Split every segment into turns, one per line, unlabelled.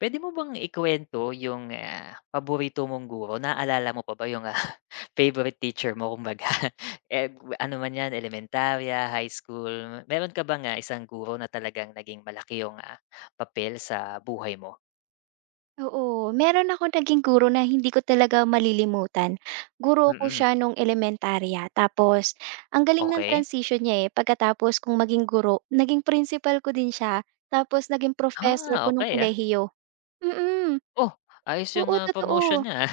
Puwede mo bang ikuwento yung, paborito mong guro? Naalala mo pa ba yung, favorite teacher mo kumbaga? Eh, ano man 'yan, elementarya, high school, meron ka bang, isang guro na talagang naging malaki yung, papel sa buhay mo?
Oo, meron akong naging guro na hindi ko talaga malilimutan. Guro ko
Mm,
siya nung elementarya tapos ang galing ng
okey.
transition niya, eh, pagkatapos kong maging guro, naging principal ko din siya tapos naging professor
Ah,
ko nung
okey, ah.
kolehiyo. Mm.
Oh, ayos yung,
Oo, totoo.
promotion niya, ah.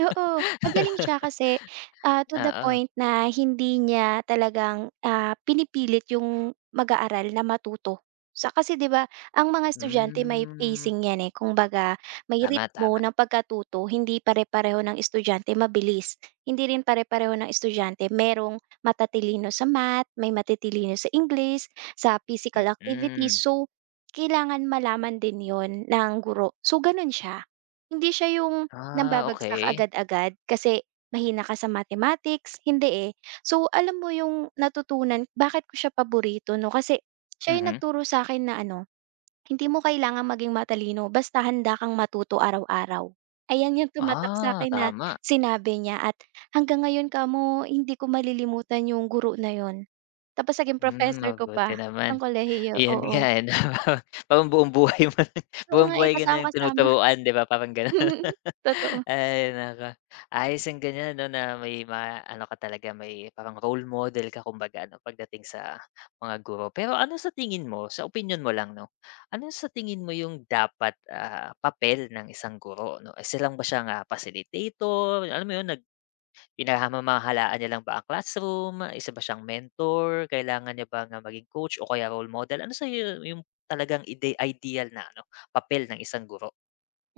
Oo, magaling siya kasi, to the
Oo,
point na hindi niya talagang, pinipilit yung mag-aaral na matuto. Sa kasi 'di ba, ang mga estudyante may
hmm,
pacing 'yan, eh. Kumbaga may
tama,
ritmo
tama,
ng pagkatuto, hindi pare-pareho ng estudyante mabilis. Hindi rin pare-pareho ng estudyante merong matatilino sa math, may matatilino sa English, sa physical activities.
mm.
So kailangan malaman din yon ng guro. So gano'n siya, hindi siya yung
Ah,
nambabagsak
okey,
agad-agad kasi mahina ka sa mathematics, hindi eh. So alam mo yung natutunan bakit ko siya paborito 'no, kasi siya yung
mhm.
nagturo sa akin na ano, hindi mo kailangan maging matalino basta handa kang matuto araw-araw. Ayan yung tumatak sa
Ah,
akin na
tama,
sinabi niya at hanggang ngayon kamo hindi ko malilimutan yung guro na 'yun. Tapos naging
hmm,
professor ko
mabuti
pa ng
naman.
kolehiyo,
Iyan
oo.
nga, eh, 'no, parang
Oo
buong
nga eh,
buhay ka nilang
kasama-kasama.
tinuturuan, 'di ba, parang gano'n.
Totoo.
Ay, naku, ayos yung ganyan, 'no, na may maano ka talaga, may parang role model ka kumbaga, 'no, pagdating sa mga guro. Pero ano sa tingin mo, sa opinion mo lang, 'no, ano sa tingin mo yung dapat, papel ng isang guro, 'no? Isa lang ba siyang, facilitator, alam mo yun? Pinahamamahalaan niya lang ba ang classroom, isa ba siyang mentor, kailangan niya bang, maging coach o kaya role model? Ano sa'yo yung talagang ideal na ano, papel ng isang guro?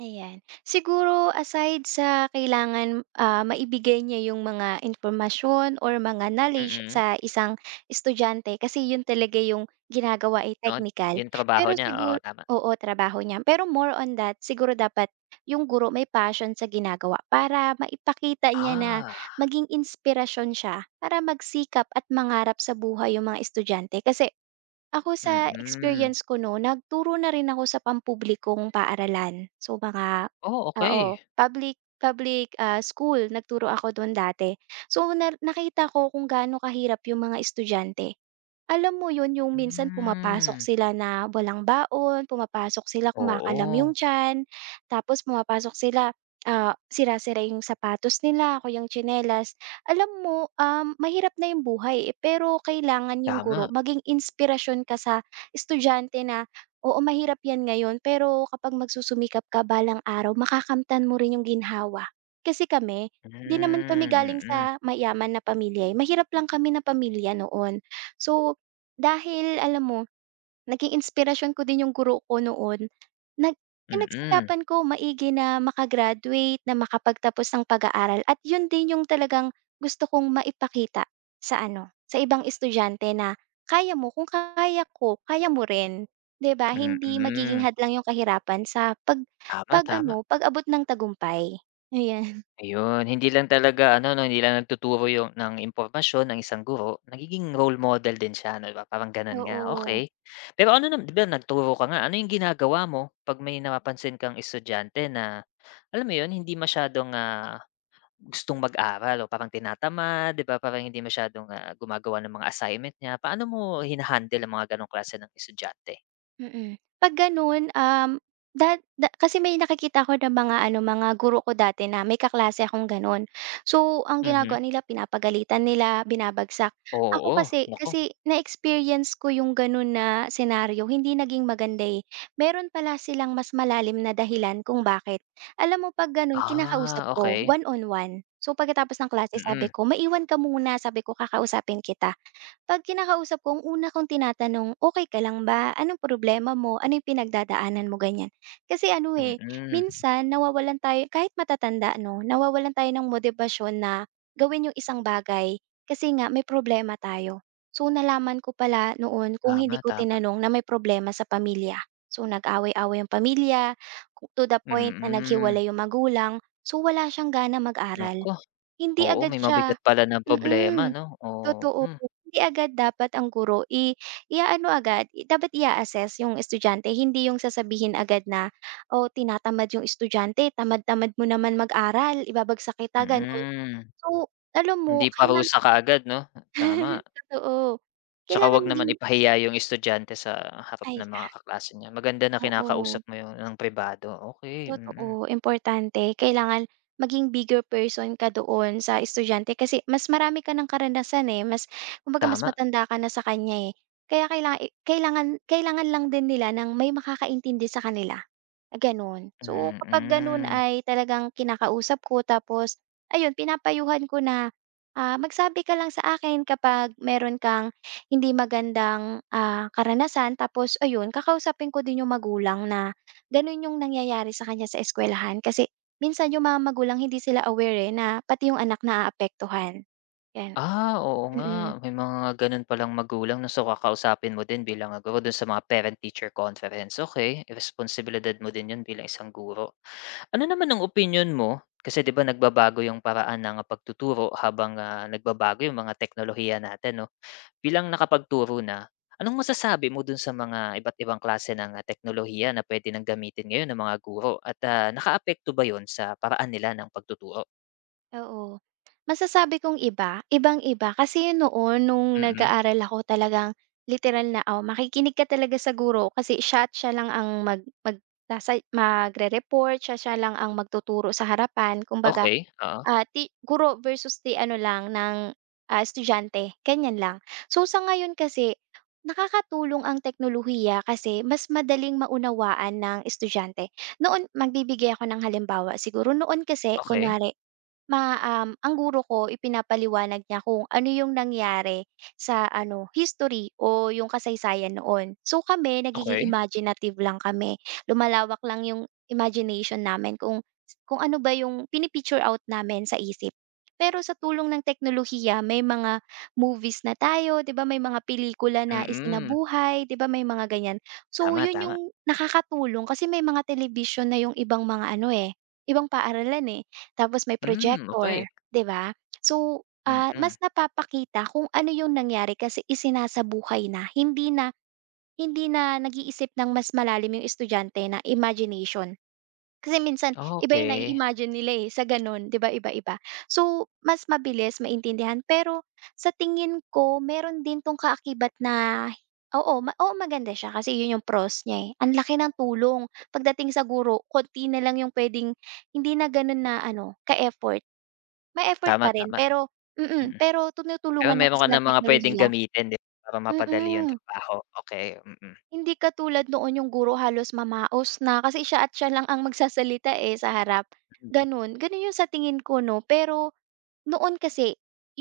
Ayan. Siguro aside sa kailangan, maibigay niya yung mga informasyon or mga knowledge
Mm,
sa isang estudyante kasi yun talaga yung ginagawa ay
oo,
technical.
yung trabaho
Pero
niya, oo,
siguro,
tama.
oo, trabaho niya. Pero more on that, siguro dapat yung guro may passion sa ginagawa para maipakita niya na
Ah,
maging inspirasyon siya para magsikap at mangarap sa buhay yung mga estudyante kasi ako sa
mm.
experience ko 'no, nagturo na rin ako sa pampublikong paaralan. So mga
Oh,
oo,
okay.
public public, school nagturo ako dun dati. So na nakita ko kung gaano kahirap yung mga estudyante. Alam mo yun, yung minsan pumapasok
Hmm,
sila na walang baon, pumapasok sila kumakalam yung
oo,
tiyan, tapos pumapasok sila, sira-sira yung sapatos nila o yung tsinelas. Alam mo, mahirap na yung buhay, eh, pero kailangan yung guro
tama.
maging inspirasyon ka sa estudyante na, oo, mahirap yan ngayon, pero kapag magsusumikap ka balang araw makakamtan mo rin yung ginhawa. Kasi kami,
Hmm,
'di naman kami
mm,
galing
mm,
sa mayaman na pamilya, eh, mahirap lang kami na pamilya noon. So dahil alam mo, naging inspirasyon ko din yung guro ko noon. Nag
mm.
pinagsikapan ko maigi na maka-graduate, na makapagtapos ng pag-aaral at yun din yung talagang gusto kong maipakita sa ano, sa ibang estudyante na kaya mo, kung kaya ko, kaya mo rin. 'Di ba, hindi magiging
Mm.
hadlang yung kahirapan sa pag
Tama, tama.
pag-ano, pag-abot ng tagumpay, ayan,
Ayun, hindi lang talaga ano 'no, hindi lang nagtuturo yung ng impormasyon ang isang guro, nagiging role model din siya 'no, ba parang gano'n nga,
oo.
okey. Pero ano nam 'di ba nagturo ka nga, ano yung ginagawa mo 'pag may napapansin kang estudyante na, alam mo 'yun, hindi masyadong, gustong mag-aral o parang tinatamad, 'di ba, parang hindi masyadong, gumagawa ng mga assignment niya, paano mo hina-handle ang mga gano'ng klase ng estudyante?
Mm. 'Pag gano'n, um, da da kasi may nakikita ko ng mga ano, mga guro ko dati na may kaklase akong gano'n. So, ang
Mhm.
ginagawa nila pinapagalitan nila, binabagsak. Ako
Oo,
kasi
naku.
kasi na-experience ko yung gano'n na senaryo, hindi naging maganda, eh. Meron pala silang mas malalim na dahilan kung bakit. Alam mo 'pag gano'n kinakausap
Ah,
ko,
okey.
one on one. So, pagkatapos ng klase sabi
Mm,
ko, "Maiwan ka muna," sabi ko, "kakausapin kita." 'Pag kinakausap ko, ang una kong tinatanong, okay ka lang ba? Anong problema mo? Ano yung pinagdadaanan mo? Ganyan. Kasi ano, eh,
mm.
minsan nawawalan tayo kahit matatanda 'no, nawawalan tayo ng motibasyon na gawin yung isang bagay kasi nga may problema tayo. So, nalaman ko pala noon kung hindi
Tama,
ko
tama.
tinanong na may problema sa pamilya. So, nag-away-away ang pamilya to the point na
Mm,
naghiwalay yung magulang. So, wala siyang gana mag-aral.
naku,
Hindi
oo,
agad
may
siya.
mabigat pala na problema
Mm,
'no, oo,
totoo.
hmm,
Hindi agad dapat ang guro i-aano agad, dapat i assess yung estudyante, hindi yung sasabihin agad na, "Oh, tinatamad yung estudyante, tamad-tamad mo naman mag-aral, ibabagsak kita." Gano'n.
mm.
So, alam
Hindi
mo kailangan.
parusa kaagad 'no, tama.
Totoo.
Tsaka
Kailangan
'wag naman
maging,
ipahiya yung estudyante sa harap
ay,
ng mga kaklase niya, maganda na
oo.
kinakausap mo yun ng pribado, okey, mm,
Totoo, importante kailangan maging bigger person ka doon sa estudyante kasi mas marami ka ng karanasan, eh, mas kumbaga mas
tama,
matanda ka na sa kanya, eh. Kaya kailangan lang din nila ng may makakaintindi sa kanila, gano'n. So,
mm,
kapag gano'n
mm.
ay talagang kinakausap ko tapos ayun pinapayuhan ko na, "Magsabi ka lang sa akin kapag meron kang hindi magandang, karanasan." Tapos ayun kakausapin ko din yung magulang na ganun yung nangyayari sa kanya sa eskuwelahan kasi minsan yung mga magulang hindi sila aware, eh, na pati yung anak naaapektuhan, yan.
Ah, oo
Mm,
nga, may mga gano'n palang magulang na, so kakausapin mo din bilang, guro do'n sa mga parent-teacher conference, okey, responsibilidad mo din 'yun bilang isang guro. Ano naman ang opinyon mo, kasi 'di ba nagbabago yung paraan ng pagtuturo habang, nagbabago yung mga teknolohiya natin 'no. Bilang nakapagturo na, anong masasabi mo dun sa mga iba't ibang klase ng, teknolohiya na puwede ng gamitin ngayon ng mga guro at, nakaapekto ba 'yun sa paraan nila ng pagtuturo?
oo. Masasabi kong iba, ibang-iba kasi noon nung
Mm,
nag-aaral ako talagang literal na, oo, makikinig ka talaga sa guro kasi siya at siya lang ang mag mag nasa magre-report, siya siya lang ang magtuturo sa harapan kumbaga.
okay,
Ah, ti Guro versus the ano lang ng, estudyante, ganyan lang. So, sa ngayon kasi nakakatulong ang teknolohiya kasi mas madaling maunawaan ng estudyante. Noon magbibigay ako ng halimbawa, siguro noon kasi
okay,
kunwari. Ang guro ko ipinapaliwanag niya kung ano yung nangyari sa ano, history o yung kasaysayan noon. So kami nagiging
okay.
imaginative lang kami, lumalawak lang yung imagination namin kung ano ba yung pini-picture out namin sa isip. Pero sa tulong ng teknolohiya may mga movies na tayo, 'di ba, may mga pelikula na
Mm,
isinabuhay, 'di ba, may mga ganyan. So
tama,
yun
tama.
yung nakakatulong kasi may mga television na yung ibang mga ano, eh, ibang paaralan, eh. Tapos may
Hmm, okey.
projector, 'di ba? So,
Mm,
mas napapakita kung ano yung nangyari kasi isinasabuhay na, hindi na nag-iisip ng mas malalim yung estudyante na imagination. Kasi minsan iba yung
okey.
nai-imagine nila, eh, sa gano'n, 'di ba, iba-iba. So, mas mabilis maintindihan pero sa tingin ko meron din 'tong kaakibat na oo, oo maganda siya kasi yun yung pros niya, eh. Ang laki ng tulong pagdating sa guro, konti na lang yung puwedeng hindi na gano'n na ano, ka-effort. May effort
Tama,
pa rin
tama,
pero
mm.
pero
Pero
tinutulungan na
meron
kasi
ka
ng
ng mga puwedeng
teknolohiya,
gamitin 'di ba para mapadali yung
mm.
trabaho, okey, mm.
Hindi katulad noon yung guro halos mamaos na kasi siya at siya lang ang magsasalita, eh, sa harap,
Mm.
gano'n. Gano'n yung sa tingin ko 'no, pero noon kasi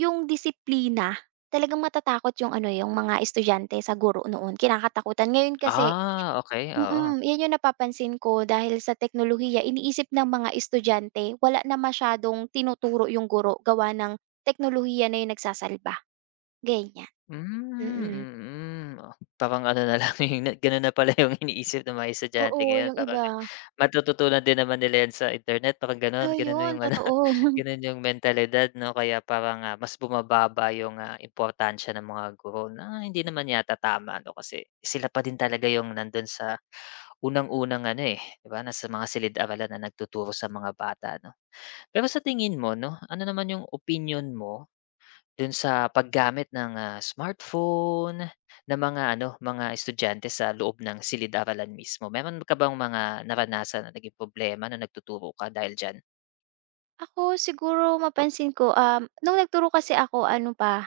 yung disiplina, talagang matatakot yung ano, yung mga estudyante sa guro noon, kinakatakutan. Ngayon kasi
Ah, okey, oo.
'yan yung napapansin ko dahil sa teknolohiya iniisip ng mga estudyante wala na masyadong tinuturo yung guro gawa ng teknolohiya na yung nagsasalba. Ganyan,
Hmm,
mm.
mm. Oh, parang ano na lang, yung, gano'n na pala yung iniisip ng mga estudyante
Oo,
ngayon,
yung
parang
iba.
matututunan din naman nila 'yan sa internet, parang
So
gano'n, gano'n na
yun,
yung ano,
totoo.
gano'n yung mentalidad 'no, kaya parang, mas bumababa yung, importansya ng mga guro na hindi naman yata tama 'no, kasi sila pa din talaga yung nando'n sa unang-unang ano, eh, 'di ba, nasa mga silid-aralan na nagtuturo sa mga bata 'no. Pero sa tingin mo 'no, ano naman yung opinion mo dun sa paggamit ng, smartphone ng mga ano, mga estudyante sa loob ng silid-aralan mismo. Meron ka bang mga naranasan na naging problema nung nagtuturo ka dahil diyan?
Ako siguro mapansin ko, nung nagturo kasi ako ano pa,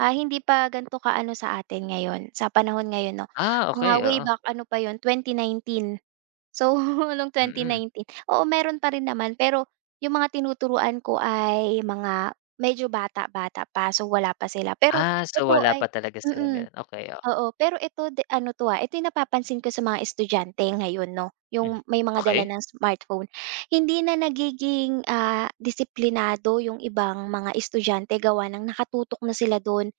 hindi pa gan'to ka-ano sa atin ngayon, sa panahon ngayon 'no.
Ah,
Mga
okey,
way
oo,
back ano pa yun, 2019. So nung twenty
mm.
nineteen, oo meron pa rin naman pero yung mga tinuturuan ko ay mga medyo bata-bata pa, so wala pa sila. Pero
Ah, so
ito
wala
ay
pa talaga silang
mm.
gano'n, okey, oo.
Oo, pero ito di ano 'to, ito yung napapansin ko sa mga estudyante ngayon 'no,
Hmm,
yung may mga dala
okey.
ng smartphone. Hindi na nagiging, disiplinado yung ibang mga estudyante gawa ng nakatutok na sila dun.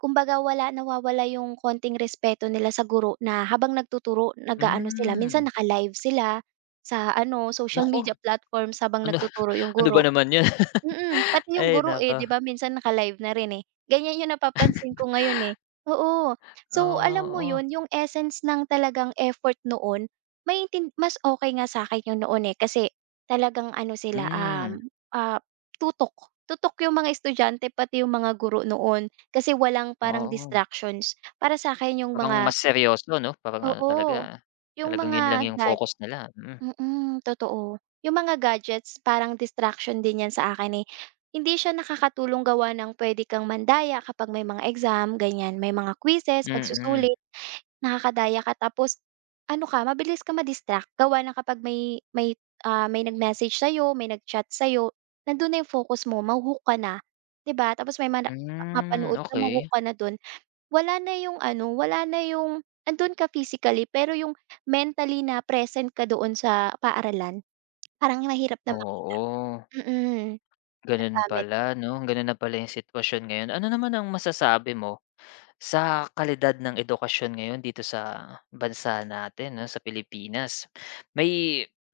Kumbaga wala nawawala yung konting respeto nila sa guro na habang nagtuturo nag-aano sila, minsan
Hmm,
naka-live sila sa ano, social
naku,
media platforms habang
ano
nagtuturo yung
ano ba
guro.
naman 'yun?
Mm, pati yung
Ay,
guro, eh,
naku,
'di ba minsan naka-live na rin, eh. Ganyan yung napapansin ko ngayon, eh, oo. So, alam mo
oo.
yun, yung essence ng talagang effort noon maintin mas okey nga sa'kin yung noon, eh, kasi talagang ano sila,
Hmm,
tutok. Tutok yung mga estudyante pati yung mga guro noon kasi walang parang
oo.
distractions. Para sa'kin yung
Parang mas
mga
seryoso 'no, parang ano talaga,
oo, yung
talagang 'yun lang
mga
yung
gaya.
focus nila, mm,
Mm, totoo. Yung mga gadgets parang distraction din 'yan sa akin, eh. Hindi siya nakakatulong gawa ng puwede kang mandaya kapag may mga exam, ganyan. May mga quizzes,
mm.
pagsusulit, nakakadaya ka tapos ano ka, mabilis ka ma-distract. Gawa ng kapag may, may nag-message sa'yo, may nag-chat sa'yo, nandun na yung focus mo, mahu ka na, 'di ba? Tapos may
Hmm,
mapanood ka, mahu
okey.
ka na do'n. Wala na yung ano, wala na yung andun ka physically pero yung mentally na present ka doon sa paaralan, parang mahirap na maki
Oo,
mm,
gano'n
nagamit
pala
yun.
'no, gano'n na pala yung sitwasyon ngayon. Ano naman ang masasabi mo sa kalidad ng edukasyon ngayon dito sa bansa natin 'no, sa Pilipinas? May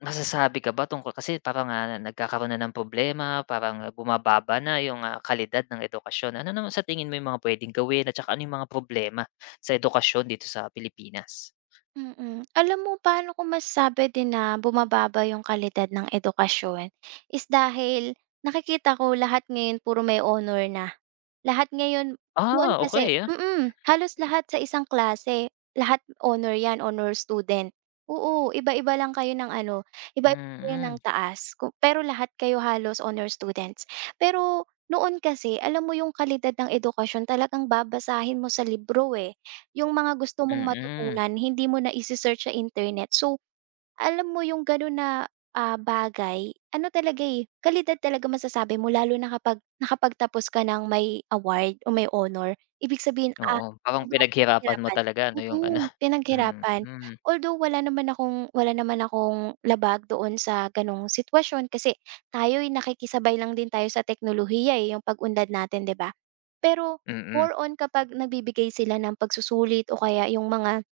masasabi ka ba tungkol kasi parang, nagkakaroon na ng problema, parang bumababa na yung, kalidad ng edukasyon. Ano naman sa tingin mo yung mga puwedeng gawin at saka ano yung mga problema sa edukasyon dito sa Pilipinas?
Mm. Alam mo paano ko masasabi din na bumababa yung kalidad ng edukasyon is dahil nakikita ko lahat ngayon puro may honor na. Lahat ngayon
Ah,
doon kasi
okey, ah.
halos lahat sa isang klase, lahat honor 'yan, honor student. Oo, iba-iba lang kayo ng ano, iba-iba kayo ng
Mm,
taas pero lahat kayo halos honor students. Pero noon kasi alam mo yung kalidad ng edukasyon talagang babasahin mo sa libro, eh. Yung mga gusto mong
mm.
matutunan hindi mo na ise-search sa internet so alam mo yung gano'n na, bagay ano talaga, eh, kalidad talaga masasabi mo lalo na kapag nakapagtapos ka ng may award o may honor. Ibig sabihin,
Oo, parang
sobrang
pinaghirapan mo
pinaghirapan,
talaga ano yung ano
pinaghirapan.
mm,
Although wala naman akong labag doon sa gano'ng sitwasyon kasi tayo'y nakikisabay lang din tayo sa teknolohiya, eh, yung pag-unlad natin, 'di ba? Pero
mm.
more on kapag nagbibigay sila ng pagsusulit o kaya yung mga.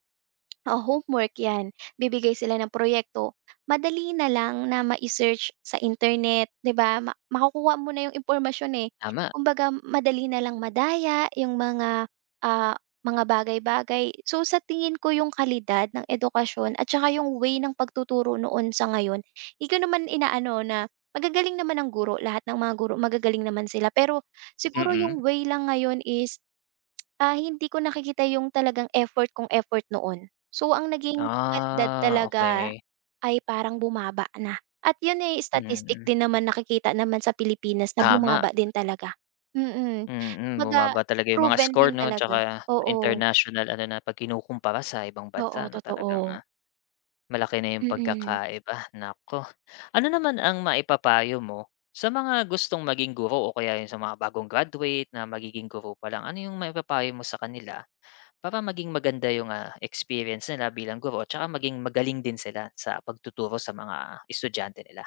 Oo, homework 'yan. Bibigay sila ng proyekto. Madali na lang na mai-search sa internet, 'di ba? Makukuha mo na 'yung impormasyon, eh.
Tama,
Kumbaga madali na lang madaya 'yung mga, mga bagay-bagay. So, sa tingin ko 'yung kalidad ng edukasyon at saka 'yung way ng pagtuturo noon sa ngayon, hindi ko naman inaano na magagaling naman ang guro, lahat ng mga guro magagaling naman sila. Pero siguro
mm.
'yung way lang ngayon is. Hindi ko nakikita yung talagang effort kong effort noon. So, ang naging kalidad
Ah,
talaga
okey,
ay parang bumaba na at yun, ay statistic
mm.
din naman nakikita naman sa Pilipinas na
Tama,
bumaba din talaga. Mm,
mm,
kumbaga
bumaba talaga yung mga
proven
score
din
'no,
talaga.
tsaka
Oo,
international ano na 'pag kinukumpara sa ibang
oo,
bansa 'no, talagang,
totoo.
malaki na yung
Mm.
pagkakaiba, naku. Ano naman ang maipapayo mo sa mga gustong maging guro o kaya yung sa mga bagong graduate na magiging guro pa lang, ano yung maipapayo mo sa kanila? Para maging maganda yung, experience nila bilang guro at saka maging magaling din sila sa pagtuturo sa mga estudyante nila.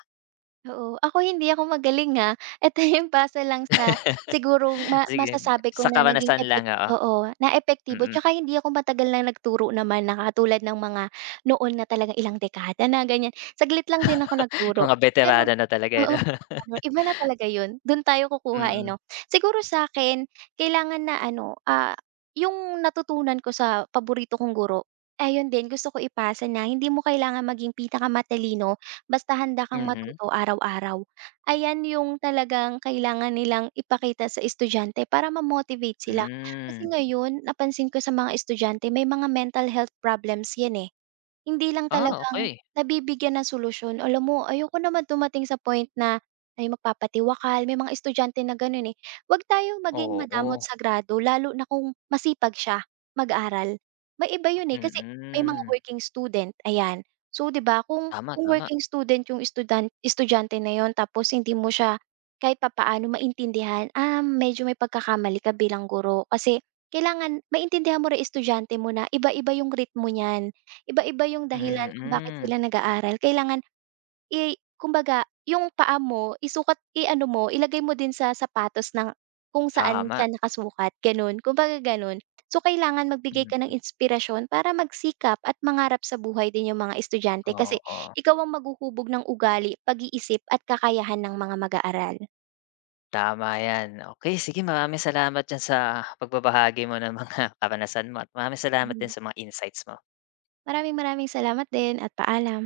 Oo, ako hindi ako magaling, ha. Ito yung base lang sa siguro ma
Sige,
masasabi ko
sa
na naging
karanasan lang, oo,
oo, na
mm,
epektibo
mm.
tsaka hindi ako matagal na nagturo naman na katulad ng mga noon na talagang ilang dekada na ganyan. Saglit lang din ako nagturo,
Mga
pero
beterano na talaga, eh,
oo,
'no?
ano, iba na talaga yun. Dun tayo kukuha, eh,
Mm,
'no. Siguro sa'kin kailangan na ano, yung natutunan ko sa paborito kong guro, ayun din gusto ko ipasa na hindi mo kailangan maging pinakamatalino basta handa
mm,
kang
mhm,
matuto araw-araw. Ayan yung talagang kailangan nilang ipakita sa estudyante para ma-motivate sila. Kasi
hmm.
ngayon napansin ko sa mga estudyante may mga mental health problems yan, eh. Hindi lang
Ah,
talagang
okay,
nabibigyan ng solusyon. Alam mo ayoko naman dumating sa point na, ay magpapatiwakal, may mga estudyante na gano'n, eh. Huwag tayong maging
oo,
madamot sa grado lalo na kung masipag siya mag-aral. May iba 'yun, eh, kasi may mga
mm.
working student, ayan. So, 'di ba kung
Tama,
kung
tama.
working student 'yung estudyante na 'yun tapos hindi mo siya kahit papaano maintindihan, medyo may pagkakamali ka bilang guro. Kasi kailangan maintindihan mo rin estudyante mo na iba-iba 'yung ritmo niyan. Iba-iba yung dahilan kung bakit
Mm,
sila nag-aaral kailangan i kumbaga yung paa mo isukat i-ano mo ilagay mo din sa sapatos ng kung saan
tama.
siya nakasukat gano'n, kumbaga gano'n. So, kailangan magbigay ka
Hmm,
ng inspirasyon para magsikap at mangarap sa buhay din yung mga estudyante kasi
oo,
ikaw ang maghuhubog ng ugali, pag-iisip at kakayahan ng mga mag-aaral.
tama 'yan. Okey, sige, maraming salamat diyan sa pagbabahagi mo ng mga karanasan mo at maraming salamat din
Mhm.
sa mga insights mo.
Maraming maraming salamat din at paalam.